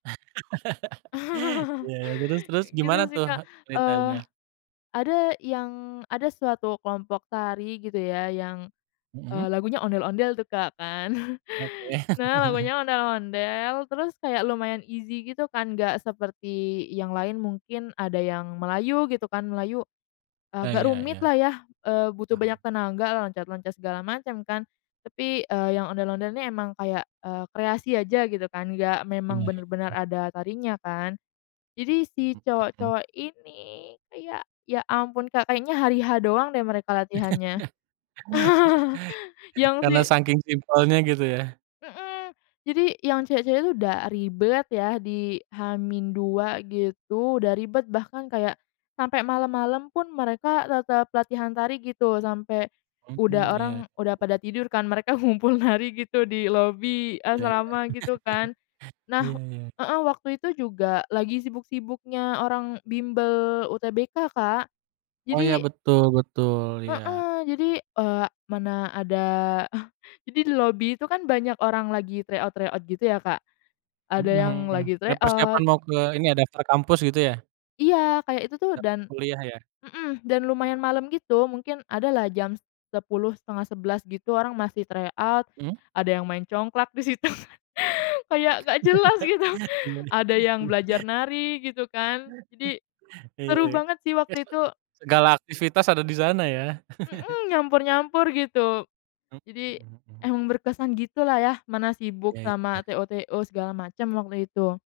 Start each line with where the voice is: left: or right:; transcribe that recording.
right: Iya, terus terus
left: Kayak gitu,
right: gimana
left: sih,
right: tuh
left: Kak. Eee,
right: detailnya?
left: ada yang ada suatu kelompok tari, gitu ya, yang eee,
right: Mhm.
left: lagunya Ondel-Ondel tuh, Kak, kan.
right: Oke.
left: Nah, lagunya Ondel-Ondel, terus kayak lumayan easy, gitu kan, nggak seperti yang lain, mungkin ada yang Melayu gitu kan, Melayu, eee,
right: Iya
left: agak
right: iya
left: rumit
right: iya.
left: lah ya, eee, butuh
right: Paham.
left: banyak tenaga, loncat-loncat, segala macam, kan. Tapi, eee, yang Ondel-Ondel ini emang kayak, eee, kreasi aja gitu kan, nggak memang
right: Iya iya
left: bener-bener
right: iya.
left: ada tarinya, kan. Jadi, si
right: Hmm, mhm.
left: cowok-cowok ini, kayak, ya ampun Kak, kayaknya hari-H doang deh, mereka latihannya. Yang si
right: Karena saking simpelnya, gitu, ya?
left: Mhm. Jadi, yang cewek-cewek itu udah ribet ya, di H-2 gitu, udah ribet, bahkan kayak sampai malam-malam pun mereka tetap latihan tari gitu, sampai
right: Mhm,
left: udah orang
right: iya.
left: udah pada tidur kan, mereka ngumpul nari gitu, di lobi
right: Iya iya.
left: asrama, gitu kan.
right: Iya
left: Nah
right: iya.
left: heeh, waktu itu juga lagi sibuk-sibuknya orang bimbel UTBK, Kak.
right: Oh, ya,
left: Jadi
right: betul betul, iya.
left: Heeh, jadi eee, mana ada jadi di lobi itu kan banyak orang lagi tryout-tryout gitu, ya, Kak.
right: Mhm
left: Ada yang
right: mhm,
left: lagi
right: kayak persiapan
left: tryout
right: mau ke ini ya, daftar kampus, gitu ya?
left: Iya, kayak itu tuh
right: Daftar
left: dan
right: kuliah, ya?
left: mhm, dan, lumayan malam gitu, mungkin ada lah jam 10.00, 10.30, gitu, orang masih tryout,
right: Mmm?
left: ada yang main congklak di situ, kayak nggak jelas gitu. Ada yang belajar
right: Iya.
left: nari, gitu kan. Jadi,
right: Iya
left: seru banget sih
right: iya.
left: waktu
right: [unintelligible]
left: itu.
right: Segala aktivitas ada di sana, ya?
left: Mhm, nyampur-nyampur, gitu.
right: Hmm,
left: Jadi,
right: mhm mhm mhm.
left: emang berkesan gitu lah ya, mana sibuk
right: Iya
left: sama
right: iya.
left: TO-TO segala macam, waktu itu.